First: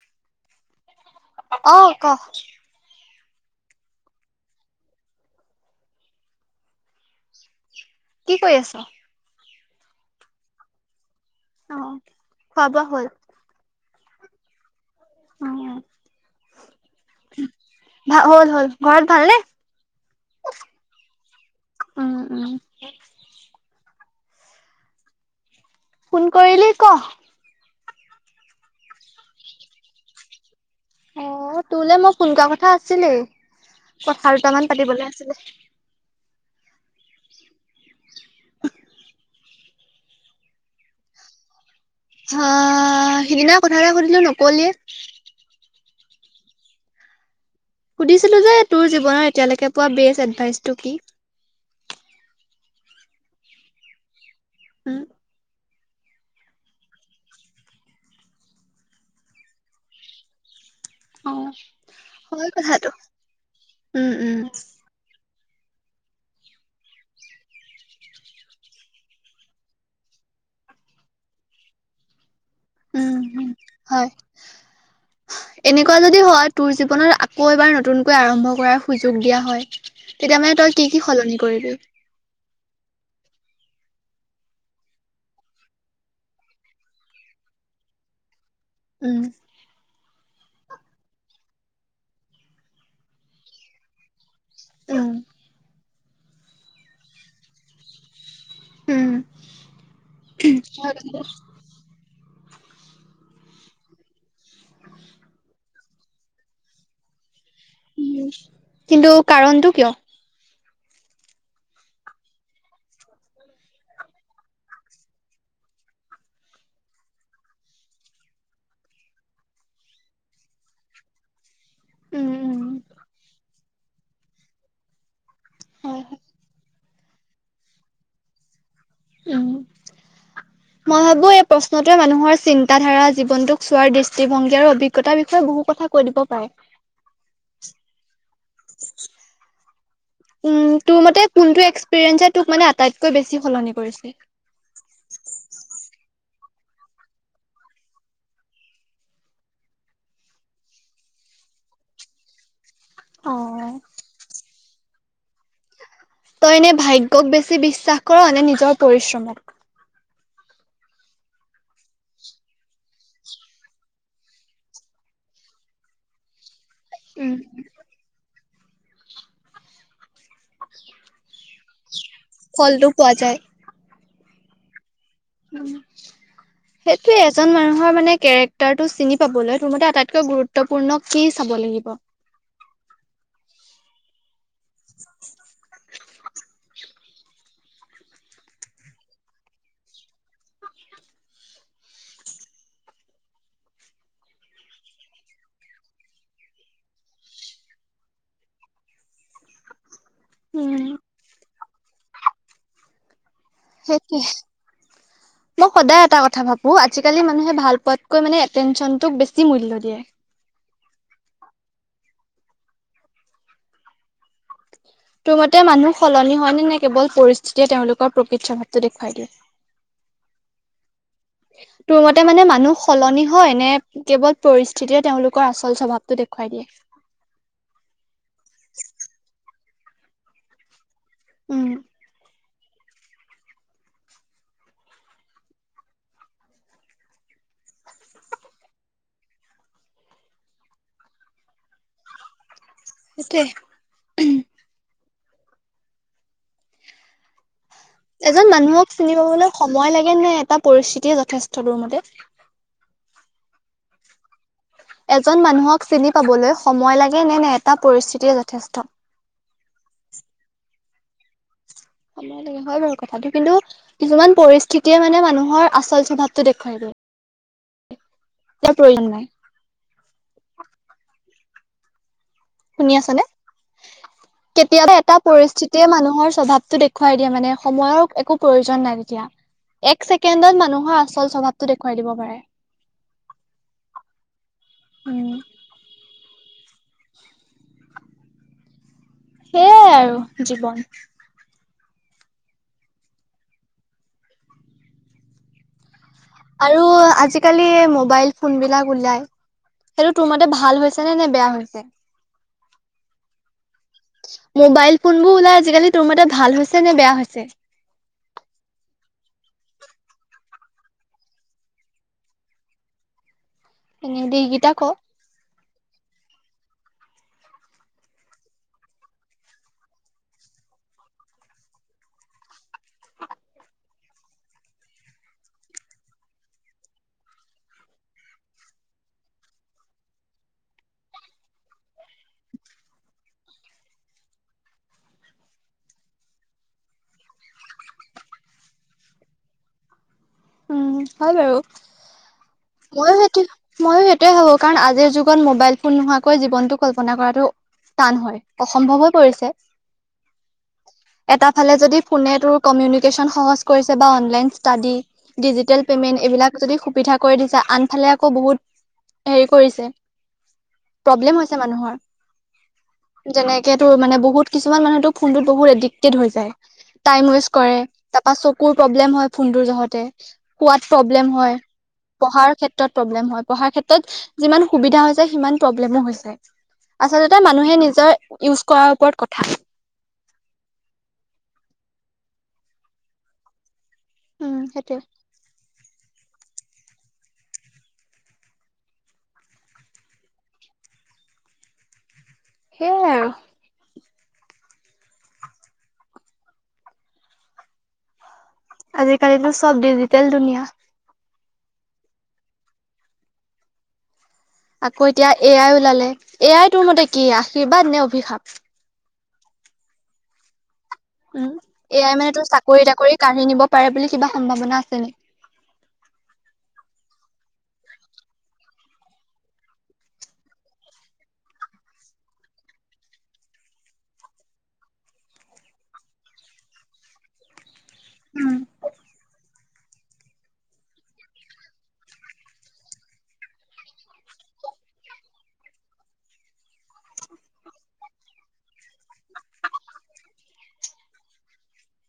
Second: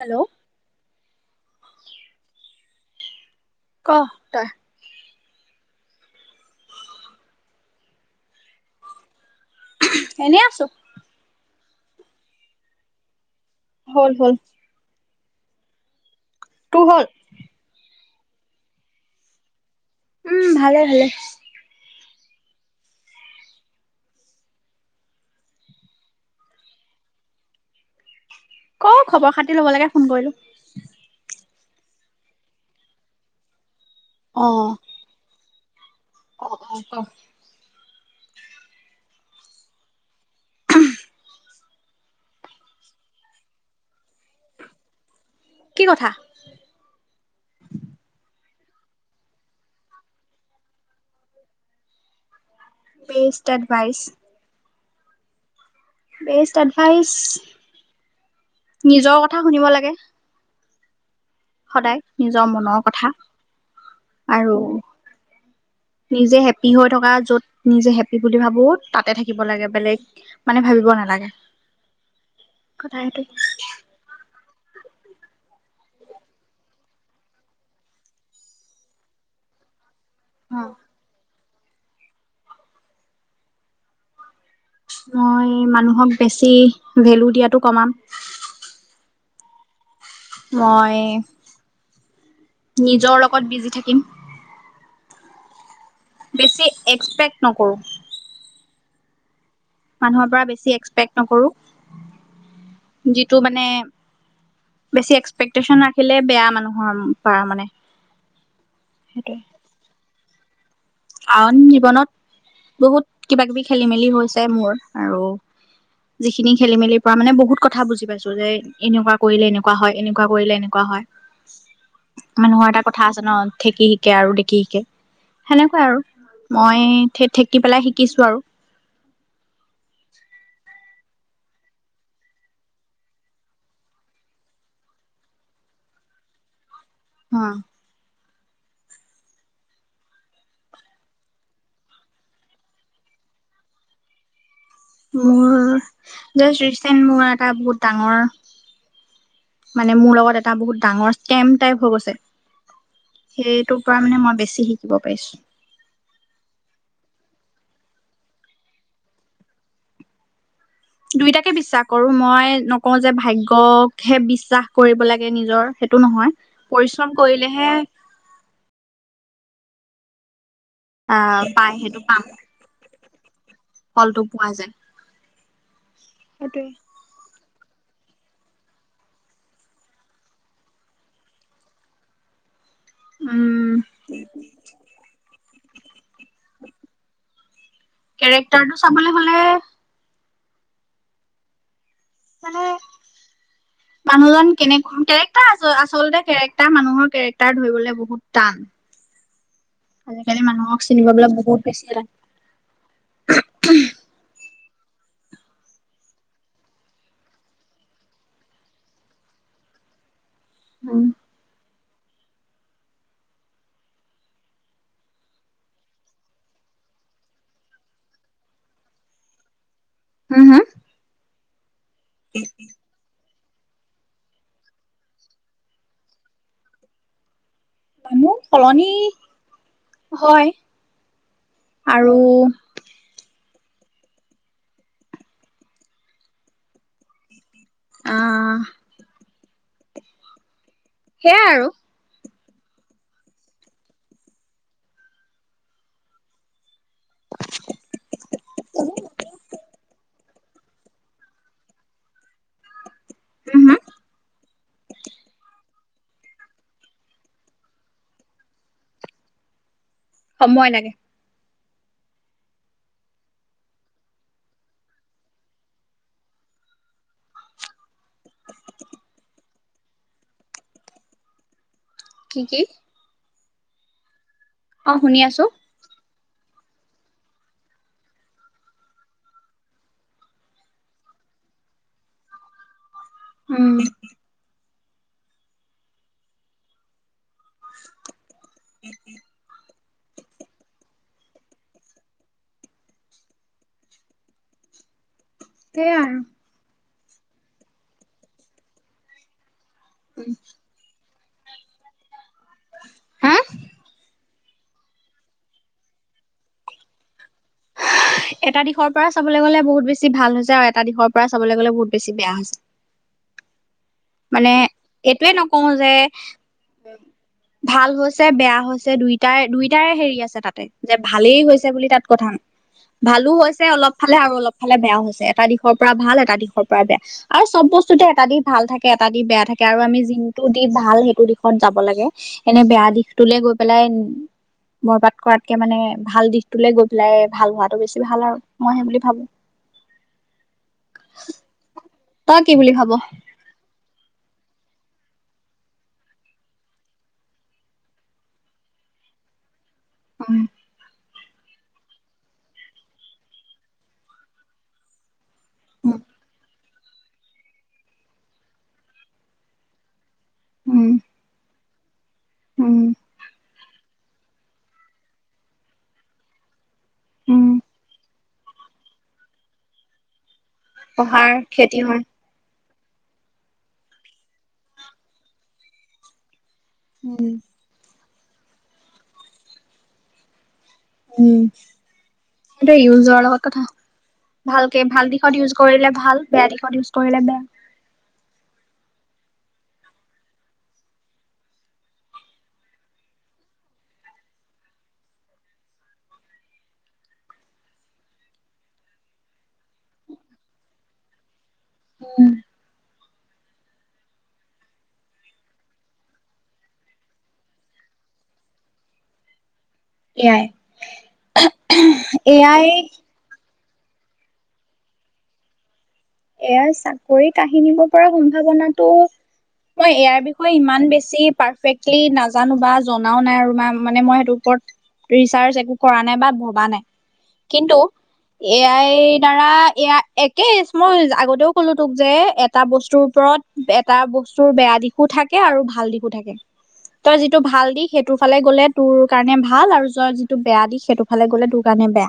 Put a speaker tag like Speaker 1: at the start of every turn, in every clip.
Speaker 1: Hello
Speaker 2: অহ কক।
Speaker 1: ক তই
Speaker 2: কি কৰি আছ
Speaker 1: উহ এনেই আছো।
Speaker 2: অহ খোৱা বোৱা হ'ল।
Speaker 1: হল হল।
Speaker 2: অহ
Speaker 1: তোৰ হ'ল।
Speaker 2: উম ভা হল হল ঘৰত ভাল‌ নে।
Speaker 1: উম ভালে ভালে
Speaker 2: উম উম ফোন কৰিলি ক।
Speaker 1: ক খবৰ খাতি লব লাগে ফোন কৰিলোঁ।
Speaker 2: অ তোলে মই ফোন কৰা কথা আছিলেই কথা দুটামান পাতিবলৈ আছিলে।
Speaker 1: অ অ অ ক উহ।
Speaker 2: চাচচ সিদিনা কথা এটা সুধিলো নকলিয়ে।
Speaker 1: কি কথা।
Speaker 2: সুধিছিলোঁ যে তোৰ জীৱনৰ এতিয়ালৈকে পোৱা বেষ্ট এডভাইচটো কি।
Speaker 1: Best advice.
Speaker 2: উম
Speaker 1: বেষ্ট এডভাইচ নিজৰ কথা শুনিব লাগে।
Speaker 2: অ
Speaker 1: সদায় নিজৰ
Speaker 2: হয়
Speaker 1: মনৰ
Speaker 2: কথাটো
Speaker 1: কথা
Speaker 2: উম উম
Speaker 1: আৰু। নিজে হেপ্পী হৈ থকা য'ত নিজে হেপ্পী বুলি ভাবো তাতে থাকিব লাগে বেলেগ। মানে ভাবিব নালাগে কথা
Speaker 2: উম
Speaker 1: সেইটো।
Speaker 2: উম হয় এনেকুৱা যদি হয় তোৰ জীৱনত আকৌ এবাৰ নতুনকৈ আৰম্ভ কৰাৰ সুযোগ দিয়া হয়। তেতিয়া মানে তই কি কি সলনি কৰিবি।
Speaker 1: মই মানুহক বেছি ভেলো দিয়াতো কমাম।
Speaker 2: উম
Speaker 1: মই নিজৰ লগত বিজি থাকিম।
Speaker 2: উম
Speaker 1: বেছি এক্সপেক্ট নকৰোঁ
Speaker 2: উম
Speaker 1: মানুহৰ পৰা বেছি এক্সপেক্ট নকৰোঁ যিটো মানে। বেছি এক্সপেক্টটেচন ৰাখিলে বেয়া মানুহৰ পৰা মানে।
Speaker 2: উম কিন্তু কাৰণটো কিয়।
Speaker 1: আউন জীৱনত বহুত কিবা কিবি খেলি মেলি হৈছে মোৰ আৰু। যিখিনি খেলি মেলিৰ পৰা মানে বহুত কথা বুজি পাইছো যে এনেকুৱা কৰিলে এনেকুৱা হয় এনেকুৱা কৰিলে এনেকুৱা হয়।
Speaker 2: উম। উম,
Speaker 1: মানুহৰ এটা কথা আছে ন ঠেকি শিকে আৰু দেখি শিকে। টোৱে আৰু
Speaker 2: হয়, হয়,
Speaker 1: মই ঠে ঠেকি পেলাই শিকিছো আৰু।
Speaker 2: অ'।
Speaker 1: [unintelligible]
Speaker 2: মই ভাবো এই প্ৰশ্নটোৱে মানুহৰ চিন্তাধাৰা জীৱনটোক চোৱাৰ দৃষ্টিভংগী আৰু অভিজ্ঞতাৰ বিষয়ে বহু কথা। কৈ দিব পাৰে।
Speaker 1: হম।
Speaker 2: উম, তোৰ মতে কোনটো এক্সপিৰিয়েঞ্চ তোক মানে আটাইতকৈ বেছি সলনি কৰিছে?
Speaker 1: মোৰ জাষ্ট ৰিচেণ্ট মোৰ এটা বহুত ডাঙৰ মানে মোৰ লগত এটা বহুত ডাঙৰ স্কেম টাইপ হৈ গৈছে।
Speaker 2: অ',
Speaker 1: সেইটোৰ পৰা মানে মই বেছি শিকিব পাৰিছো।
Speaker 2: তই এনে ভাগ্যক বেছি বিশ্বাস কৰা নে নিজৰ পৰিশ্ৰমক।
Speaker 1: দুইটাকে বিশ্বাস কৰো মই নকওঁ যে ভাগ্যকহে বিশ্বাস কৰিব লাগে নিজৰ সেইটো নহয়। পৰিশ্ৰম
Speaker 2: উম,
Speaker 1: কৰিলেহে আ পাই সেইটো পাম।
Speaker 2: ফলটো পোৱা যায়।
Speaker 1: ফলটো পোৱা যায়।
Speaker 2: উম।
Speaker 1: সেইটোৱে।
Speaker 2: সেইটোৱে এজন মানুহৰ মানে কেৰেক্টাৰটো চিনি পাবলৈ তোৰ মতে আটাইতকৈ গুৰুত্বপূৰ্ণ কি চাব লাগিব।
Speaker 1: উম। কেৰেক্টাৰটো চাবলৈ হ'লে মানে মানুহজন কেনেক কেৰেক্টাৰ আচল আচলতে কেৰেক্টাৰ মানুহৰ কেৰেক্টাৰ ধৰিবলৈ বহুত টান। আজিকালি
Speaker 2: উম,
Speaker 1: মানুহক চিনিব পাবলে বহুত বেছি টান।
Speaker 2: সেইটোৱে।
Speaker 1: [inaudible]
Speaker 2: মই সদায় এটা কথা ভাবো আজিকালি মানুহে ভাল পোৱাতকৈ মানে এটেনশ্যনটোক বেছি মূল্য দিয়ে।
Speaker 1: উম।
Speaker 2: তোৰ মতে মানুহ সলনি হয় নে-নে কেৱল পৰিস্থিতিয়ে তেওঁলোকৰ প্ৰকৃত স্বভাৱটো দেখুৱাই দিয়ে?
Speaker 1: হুম -হুম।
Speaker 2: তোৰ মতে মানে মানুহ স সলনি হয় নে কেৱল পৰিস্থিতিয় তেওঁলোকৰ আচল স্বভাৱটো দেখুৱাই দিয়ে?
Speaker 1: মোৰ সলনি হয়।
Speaker 2: উম।
Speaker 1: আৰু আ সেয়াই আৰু
Speaker 2: আছে
Speaker 1: [unintelligible]
Speaker 2: এজন মানুহক চিনি পাবলৈ সময় লাগে নে এটা পৰিস্থিতিয়ে যথেষ্ট তোৰ মতে?
Speaker 1: উম
Speaker 2: এজন মানুহক চিনি পাবলৈ সময় লাগে নে -নে এটা পৰিস্থিতিয়ে যথেষ্ট?
Speaker 1: সময় লাগে।
Speaker 2: সময় লাগে হয় বাৰু কথাটো কিন্তু কিছুমান পৰিস্থিতিয়ে মানে মানুহৰ আচল স্বভাৱটো দেখুৱাই প্ৰয়োজন নাই
Speaker 1: কি কি
Speaker 2: শুনি আছা নে
Speaker 1: অ
Speaker 2: কেতিয়াবা এটা
Speaker 1: শুনি আছো
Speaker 2: পৰিস্থি তিযে মানুহৰ স্বভাৱটো দেখুৱাই দিয়ে মানে সময়ৰ একো প্ৰয়োজন নাই তেতিয়া এক ছেকেণ্ডত মানুহৰ আচল স্বভাৱটো দেখুৱাই দিব পাৰে
Speaker 1: উম
Speaker 2: উম
Speaker 1: [unintelligible]
Speaker 2: সেয়াই আৰু জীৱন
Speaker 1: সেয়াই
Speaker 2: আৰু আজিকালি মোবাইল ফোন বিলাক উলাই সেইটো তোৰ মতে ভাল হৈছে নে নে বেয়া হৈছে
Speaker 1: হুম
Speaker 2: মোবাইল ফোন বোৰ ওলাই আজিকালি তোৰ মতে ভাল হৈছে নে বেয়া হৈছে
Speaker 1: এটা দিশৰ পৰা চাবলে গ'লে বহুত বেছি ভাল হৈছে আও এটা দিশৰ পৰা চাবলে গলে বহুত বেছি বেয়া হৈছে
Speaker 2: এনেই
Speaker 1: মানে
Speaker 2: এইকেইটা ক।
Speaker 1: এইটোৱে নকওঁ যে ভাল হৈছে বেয়া হৈছে দুইটাই দুইটাৰে হেৰি আছে তাতে যে ভালেই হৈছে বুলি তাত কথা ভালো হৈছে অলপ ফালে আৰু অলপ ফালে বেয়াও হৈছে এটা দিশৰ পৰা ভাল এটা দিশৰ পৰা বেয়া আৰু চব বস্তুতে এটা দিশ ভাল থা কে এটা দিশ বেয়া থাকে আৰু আমি যিটো দিশ ভাল সেইটো দিশত যাব লাগে এনে বেয়া দিশটোলৈ গৈ পেলাই বৰবাদ কৰাতকে মানে ভাল দিশটোলে গৈ পেলাই ভাল হোৱাটো বেছি ভাল আৰু মই সেই বুলি ভাবো
Speaker 2: উম হয় বাৰু
Speaker 1: তাই কি বুলি ভাব?
Speaker 2: ময়ো সেইটো ময়ো সেইটোৱে ভাবো কাৰণ আজিৰ যুগত মোবাইল ফোন নোহোৱাকৈ জীৱনটো কল্পনা কৰাটো টান হয় অসম্ভৱ হৈ পৰিছে
Speaker 1: অ
Speaker 2: এটা ফালে যদি ফোনে তোৰ কমিউনিকেশ্যন সহজ কৰিছে বা অনলাইন ষ্টাডি ডিজিটেল
Speaker 1: উম
Speaker 2: পেমেণ্ট এইবিলাক যদি সুবি কৰি দিছে আনফালে আকৌ বহুত হেৰি কৰিছে প্ৰব্লেম হৈছে মানুহৰ
Speaker 1: উম
Speaker 2: যেনেকে তোৰ মানে বহুত কিছুমান মানুহেটো ফোনটোত বহুত এডিক্টেড হৈ যায় টাইম
Speaker 1: উম,
Speaker 2: ৱেষ্ট কৰে তাপা চকুৰ প্ৰব্লেম হয় ফোনটোৰ জহতে শুৱাত
Speaker 1: পঢ়াৰ
Speaker 2: প্ৰব্লেম হয়
Speaker 1: ক্ষতি
Speaker 2: পঢ়াৰ ক্ষেত্ৰত প্ৰব্লেম হয় পঢ়াৰ ক্ষেত্ৰত যিমান সুবিধা হৈছো সিমান প্ৰব্লেমো হৈছে
Speaker 1: উম
Speaker 2: আচলতে মানুহে নিজৰ ইউজ কৰাৰ ওপৰত কথা
Speaker 1: উম সেইটোৱে ইউজৰ লগত কথা
Speaker 2: উম
Speaker 1: ভালকে
Speaker 2: সেইটোৱে
Speaker 1: ভাল দিশত ইউজ কৰিলে ভাল বেয়া দিশত ইউজ কৰিলে বেয়া
Speaker 2: সেইয়াই আৰু আজিকালিতো চব ডিজিটেল দুনিয়া
Speaker 1: উম
Speaker 2: আকৌ এতিয়া এ আই ওলালে এ আই তোৰ মতে কি আশীৰ্বাদ নে অভিশাপ
Speaker 1: এ আই
Speaker 2: উম, এয়াই মানে তোৰ চাকৰি তাকৰি কাঢ়ি নিব পাৰে বুলি কিবা সম্ভাৱনা আছে নি?
Speaker 1: এ আই চাকৰি কাৰি নিব পৰা সম্ভাৱনাটো মই এ আইৰ বিষয়ে ইমান বেছি পাৰফেক্টলি নাজানো বা জনাও নাই আৰু মানে মই সেইটো ওপৰত ৰিচাৰ্চ একো কৰা নাই বা ভবা নাই কিন্তু এ আইৰ দাৰা, এয়া একেই মই আগতেও ক'লো তোক যে এটা বস্তুৰ ওপৰত, এটা বস্তুৰ বেয়া দিশ শো থাকে আৰু ভাল দিশো থাকে। তই যিটো ভাল দিশ সেইটোৰ ফালে গ'লে তোৰ কাৰণে ভাল আৰু তই য-যিটো বেয়া দিশ সেইটো ফালে গ'লে তোৰ কাৰণে বেয়া।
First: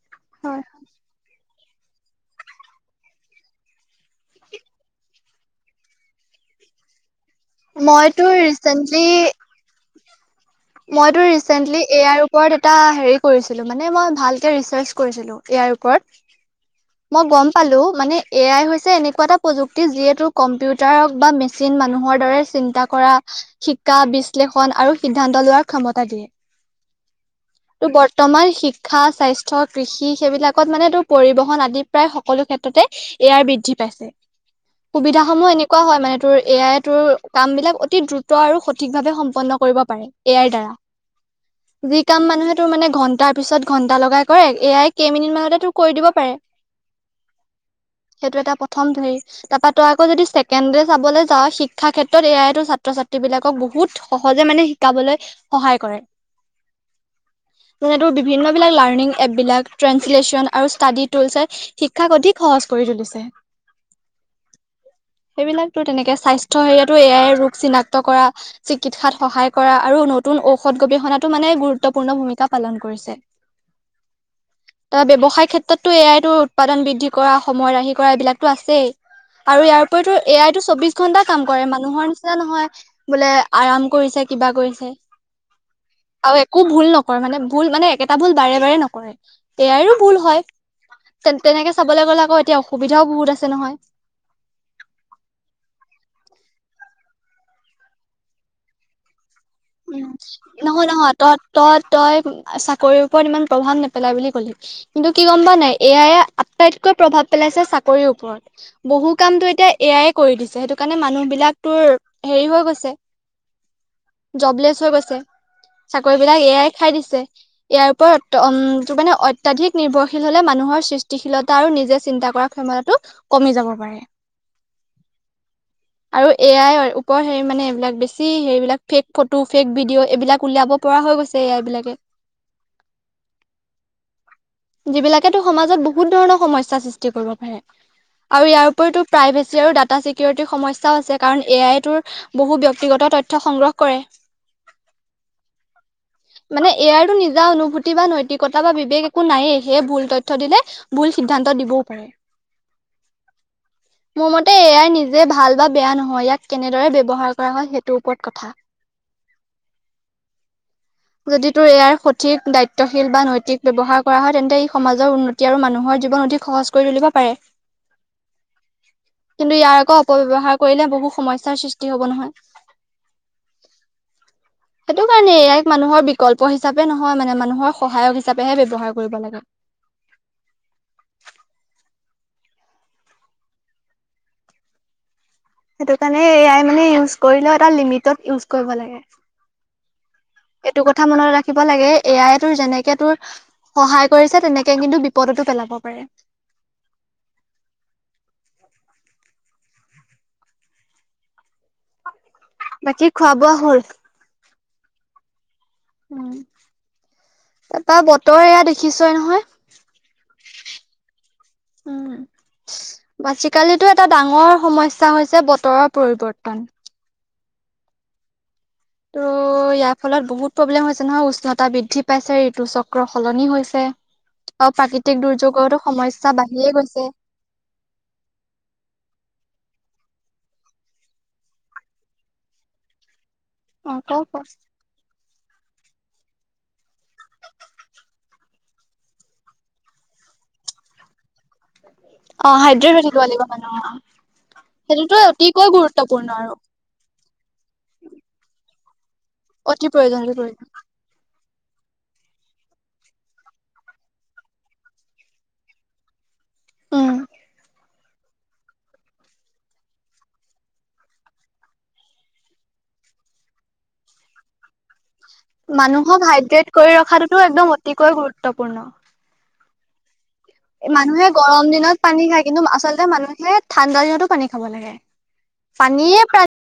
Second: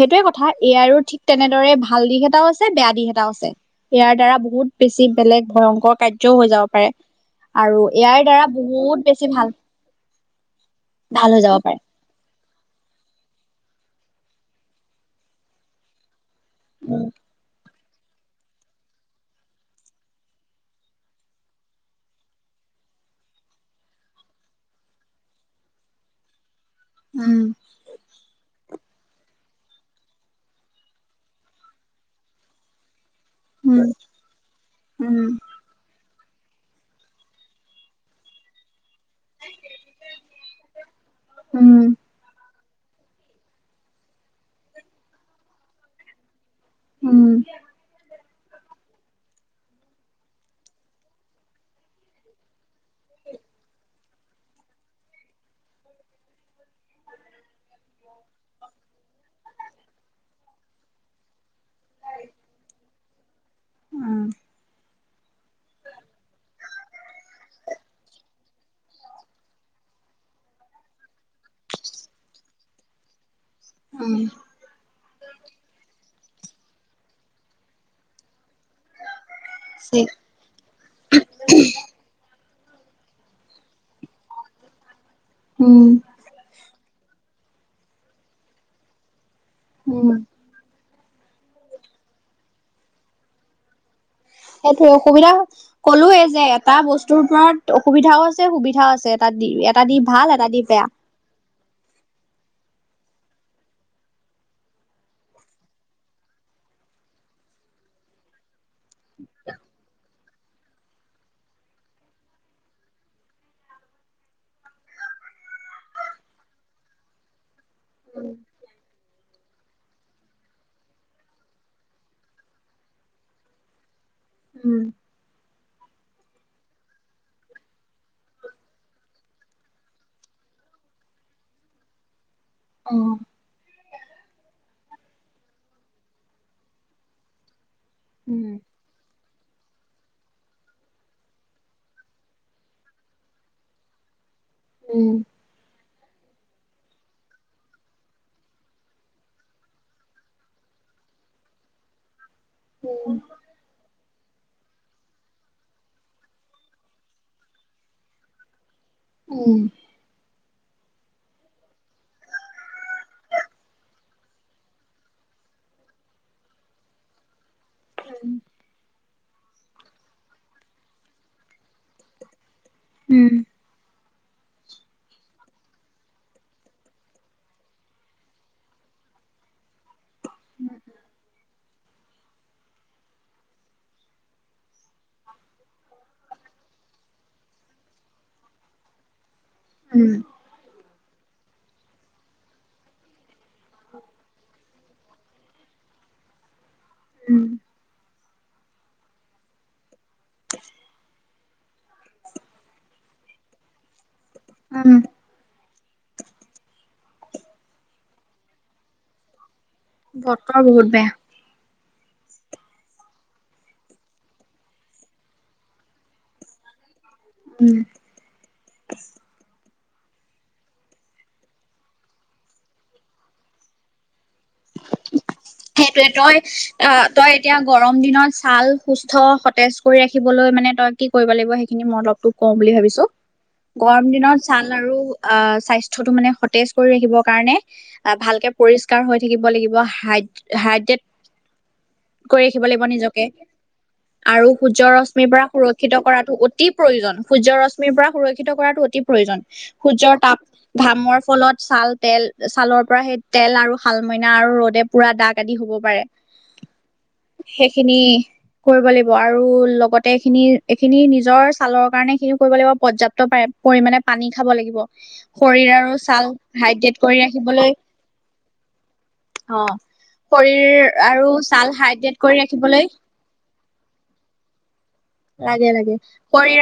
Speaker 1: সেইটোয়ে কথা
Speaker 2: হয়
Speaker 1: এ আইৰো আৰু ঠিক তেনেদৰে ভাল দিশ এটাও [unintelligible] [unintelligible] বেয়া দিশ এটাও আছে। ইয়াৰ দ্বাৰা বহুত বেছি বেলেগ ভয়ংকৰ কাৰ্যও হৈ যাব পাৰে। আৰু এ আইৰ
Speaker 2: মইতো
Speaker 1: দ্বাৰা
Speaker 2: ৰিচেন্টলি
Speaker 1: বহুত বেছি ভাল
Speaker 2: মইতো
Speaker 1: ভাল হৈ যাব পাৰে।
Speaker 2: ৰিচেন্টলি এ আইৰ ওপৰত এটা হেৰি কৰিছিলোঁ মানে মই ভালকে ৰিচাৰ্চ কৰিছিলোঁ, এ আইৰ ওপৰত।
Speaker 1: [inaudible]
Speaker 2: মই গম পালোঁ মানে এ আই হৈছে এনেকুৱা এটা প্ৰযুক্তি যিয়ে তোৰ কম্পিউটাৰক বা মেচিন মানুহৰ দৰে চিন্তা কৰা, শিকা বিশ্লেষণ আৰু সিদ্ধান্ত লোৱাৰ ক্ষমতা দিয়ে।
Speaker 1: উম।
Speaker 2: ত' বৰ্তমান শিক্ষা, স্বাস্থ্য, কৃষি সেইবিলাকত মানে তোৰ পৰিবহন আদি প্ৰায় সকলো ক্ষেত্ৰতে এ আই বৃদ্ধি
Speaker 1: উম,
Speaker 2: পাইছে। সুবিধাস সমূহ এনে কোৱা হয় মানে তোৰ এ আই তোৰ কামবিলাক অতি দ্ৰুত আৰু সঠিক ভাৱে সম্পন্ন কৰিব পা এ আইৰ দ্বাৰা
Speaker 1: উম,
Speaker 2: যি কাম মানুহে তোৰ মানে ঘণ্টাৰ পিছত ঘণ্টা লগাই কৰে, এয়াই কেইমিনিট মানতে তোৰ কৰি দিব পাৰে।
Speaker 1: উম।
Speaker 2: সেইটো এটা প্ৰথম ধৰি তাৰপা তই আকৌ যদি ছেকেণ্ড চাবলৈ যাওঁ শিক্ষাৰ ক্ষেত্ৰত এ আইটো চা ছাত্ৰ ছাত্ৰীবিলাকক বহুত সহজে মানে শিকাবলৈ সহায় কৰে।
Speaker 1: [unintelligible]
Speaker 2: [unintelligible] বিভিন্নবিলাক লাৰ্ণিং এপবিলাক, ট্ৰেঞ্চলেচন আৰু ষ্টাডি টুলচে শিক্ষাক অধিক সহজ কৰি তুলিছে।
Speaker 1: উম।
Speaker 2: সেইবিলাক তোৰ তেনেকে স্বাস্থ্য সেৱাতো এ এয়াৰ ৰোগ চিনাক্ত কৰা, চিকিৎসাত সহায় কৰা আৰু নতুন ঔষধ গৱেষণাতো মানে গুৰুত্বপূৰ্ণ ভূমিকা পালন কৰিছে।
Speaker 1: উম।
Speaker 2: ত' ব্যৱসায় ক্ষেত্ৰততো এ আইতো উৎপাদন বৃদ্ধি কৰা, সময় ৰাহি কৰা এইবিলাকতো আছেই। আৰু ইয়াৰ
Speaker 1: ঠিক
Speaker 2: উপৰিতো এ আইতো চৌবিশ ঘণ্টা কাম কৰে, মানুহৰ না নহয়, বোলে আৰাম কৰিছে, কিবা কৰিছে।
Speaker 1: উম।
Speaker 2: আৰু একো ভুল নকৰে মানে ভুল মানে একেটা ভুল বাৰে বাৰে নকৰে। এ আইৰো
Speaker 1: উম,
Speaker 2: ভুল হয়, তে-তেনেকে চাবলৈ গলে আকৌ এতিয়া অসুবিধাও বহুত আছে নহয়।
Speaker 1: সেইটো অসুবিধা ক'লোৱে যে এটা বস্তুৰ ওপৰত অসুবিধাও আছে সুবিধাও আছে [unintelligible]
Speaker 2: উ,
Speaker 1: এটা দি বেয়া
Speaker 2: নহয় নহয় ত তই তই চাকৰিৰ ওপৰত ইমান প্ৰভাৱ নেপেলাই বুলি ক'লি। কিন্তু কি গম পোৱা নাই এ আইয়ে আটাইতকৈ প্ৰভাৱ পেলাইছে চাকৰিৰ ওপৰত। বহু কামতো এতিয়া এয়াই কৰি দিছে, সেইটো কাৰণে মানুহবিলাক তোৰ হেৰি হৈ গৈছে। জবলেছ হৈ গৈছে, চাকৰিবিলাক এ আই খাই দিছে। ইয়াৰ ওপৰত ত ওম মানে অত্যাধিক নিৰ্ভৰশীল হলে মানুহৰ সৃষ্টিশীলতা আৰু নিজে চিন্তা কৰা - ক্ষমতাটো কমি যাব পাৰে।
Speaker 1: উম।
Speaker 2: আৰু এ আইৰ ওপৰ হেৰি মানে এইবিলাক বেছি হেৰিবিলাক - ফেক ফটো ফেক ভিডিঅ' এইবিলাক উলিয়াব পৰা হৈ গৈছে এ আই এইবিলাকে।
Speaker 1: অ।
Speaker 2: যিবিলাকেতো সমাজত বহুত ধৰণৰ সমস্যা সৃষ্টি কৰিব পাৰে। আৰু
Speaker 1: উম
Speaker 2: ইয়াৰ উপৰিতো- প্ৰাইভেচি আৰু ডাটা চিকিউৰিটিৰ সমস্যাও আছে কাৰণ এ আই তোৰ - বহু ব্যক্তিগত তথ্য সংগ্ৰহ কৰে।
Speaker 1: উম।
Speaker 2: মানে এ আইৰো নিজা অনুভূতি বা নৈতিকতা বা বিবেক - একো নায়েই সেয়ে ভুল তথ্য দিলে ভুল সিদ্ধান্ত দিবও পাৰে।
Speaker 1: উম।
Speaker 2: মোৰ মতে এ আই নিজে ভাল বা বেয়া নহয় ইয়াক কেনেদৰে ব্যৱহাৰ কৰা হয় সেইটোৰ ওপৰত কথা।
Speaker 1: উম।
Speaker 2: যদি তোৰ ইয়াৰ সঠিক দায়িত্বশীল বা নৈতিক ব্যৱহাৰ - কৰা হয় তেন্তে ই সমাজৰ উন্নতি আৰু মানুহৰ জীৱন অধিক সহজ কৰি তুলিব পাৰে।
Speaker 1: উম।
Speaker 2: কিন্তু ইয়াৰ আকৌ অপব্যৱহাৰ কৰিলে বহু সমস্যাৰ সৃষ্টি হব নহয়।
Speaker 1: উম।
Speaker 2: সেইটো কাৰণে এ আইক মানুহৰ বিকল্প হিচাপে নহয় মানে মানুহৰ সহায়ক হিচাপেহে ব্যৱহাৰ কৰিব লাগে। সেইটো কাৰণে এ আই মানে ইউজ কৰিলেও এটা লিমিটত ইউজ কৰিব লাগে।
Speaker 1: উম।
Speaker 2: এইটো কথা মনত ৰাখিব লাগে এ আই তোৰ যেনেকে তোৰ - সহায় কৰিছে তেনেকে কিন্তু বিপদতো পেলাব পাৰে।
Speaker 1: উম।
Speaker 2: বাকী খোৱা বোৱা হ'ল?
Speaker 1: ওম।
Speaker 2: উম, তা পা বতৰ এইয়া দেখিয়েই নহয়!
Speaker 1: বতৰ বহুত বেয়া।
Speaker 2: উম আজিকালিতো এটা ডাঙৰ সমস্যা হৈছে বতৰৰ পৰিৱৰ্তন।
Speaker 1: উম।
Speaker 2: আৰু ইয়াৰ ফলত বহুত প্ৰব্লেম হৈছে নহয় উষ্ণতা বৃদ্ধি পাইছে ঋতু চক্ৰ সলনি হৈছে।
Speaker 1: [inaudible]
Speaker 2: আৰু প্ৰাকৃতিক দুৰ্যোগতো
Speaker 1: সেইটোৱে
Speaker 2: সমস্যা
Speaker 1: তই
Speaker 2: বাঢ়িয়ে
Speaker 1: আহ
Speaker 2: গৈছে।
Speaker 1: তই এতিয়া গৰম দিনত ছাল সুস্থ সতেজ কৰি ৰাখিবলৈ মানে তই কি কৰিব লাগিব সেইখিনি মোৰ অলপটো - ক‌ওঁ বুলি ভাবিছো।
Speaker 2: অ
Speaker 1: গৰম
Speaker 2: ক ক
Speaker 1: দিনত ছাল আৰু - অ স্বাস্থ্যটো মানে সতেজ কৰি ৰাখিবৰ কাৰণে ভালকে পৰিষ্কাৰ হৈ - থাকিব লাগিব। হাই হাইড্ৰেট -
Speaker 2: অ হায়ড্ৰেট দিব লাগিব অ অ।
Speaker 1: আৰু সূৰ্য্য ৰশ্মিৰ পৰা সুৰক্ষিত কৰাটো
Speaker 2: আৰু
Speaker 1: অতি - প্ৰয়োজন। সূৰ্য্যৰ ৰশ্মিৰ পৰা সুৰক্ষিত কৰাটো অতি প্ৰয়োজন।
Speaker 2: অতি
Speaker 1: সূৰ্য্যৰ
Speaker 2: প্ৰয়োজনীয়
Speaker 1: তাপ
Speaker 2: প্ৰয়োজন
Speaker 1: - ঘামৰ ফলত ছাল তেল ছালৰ পৰা সেই তেল আৰু - হাল মইনা আৰু ৰ'দে পুৰা দাগ আদি হব পাৰে।
Speaker 2: উম
Speaker 1: সেইখিনি - কৰিব লাগিব। আৰু লগতে এইখিনি এইখিনি নিজৰ ছালৰ কাৰণে কি খিনি কৰিব লাগিব পৰ্যাপ্ত পাৰে - পৰিমাণে পানী খাব লাগিব শৰীৰ আৰু ছাল হাইড্ৰেট কৰি ৰাখিবলৈ।
Speaker 2: খৈ গুৰুত্বপূৰ্ণ।
Speaker 1: অঁ।
Speaker 2: মানুহে গৰম দিনত
Speaker 1: হাইড্ৰেট
Speaker 2: পানী
Speaker 1: কৰি
Speaker 2: খায় কিন্তু
Speaker 1: ৰাখিবলৈ
Speaker 2: আচলতে মানুহে ঠাণ্ডা দিনতো পানী খাব লাগে।
Speaker 1: লাগে লাগে
Speaker 2: পানীয়ে প্ৰায়
Speaker 1: শৰীৰ।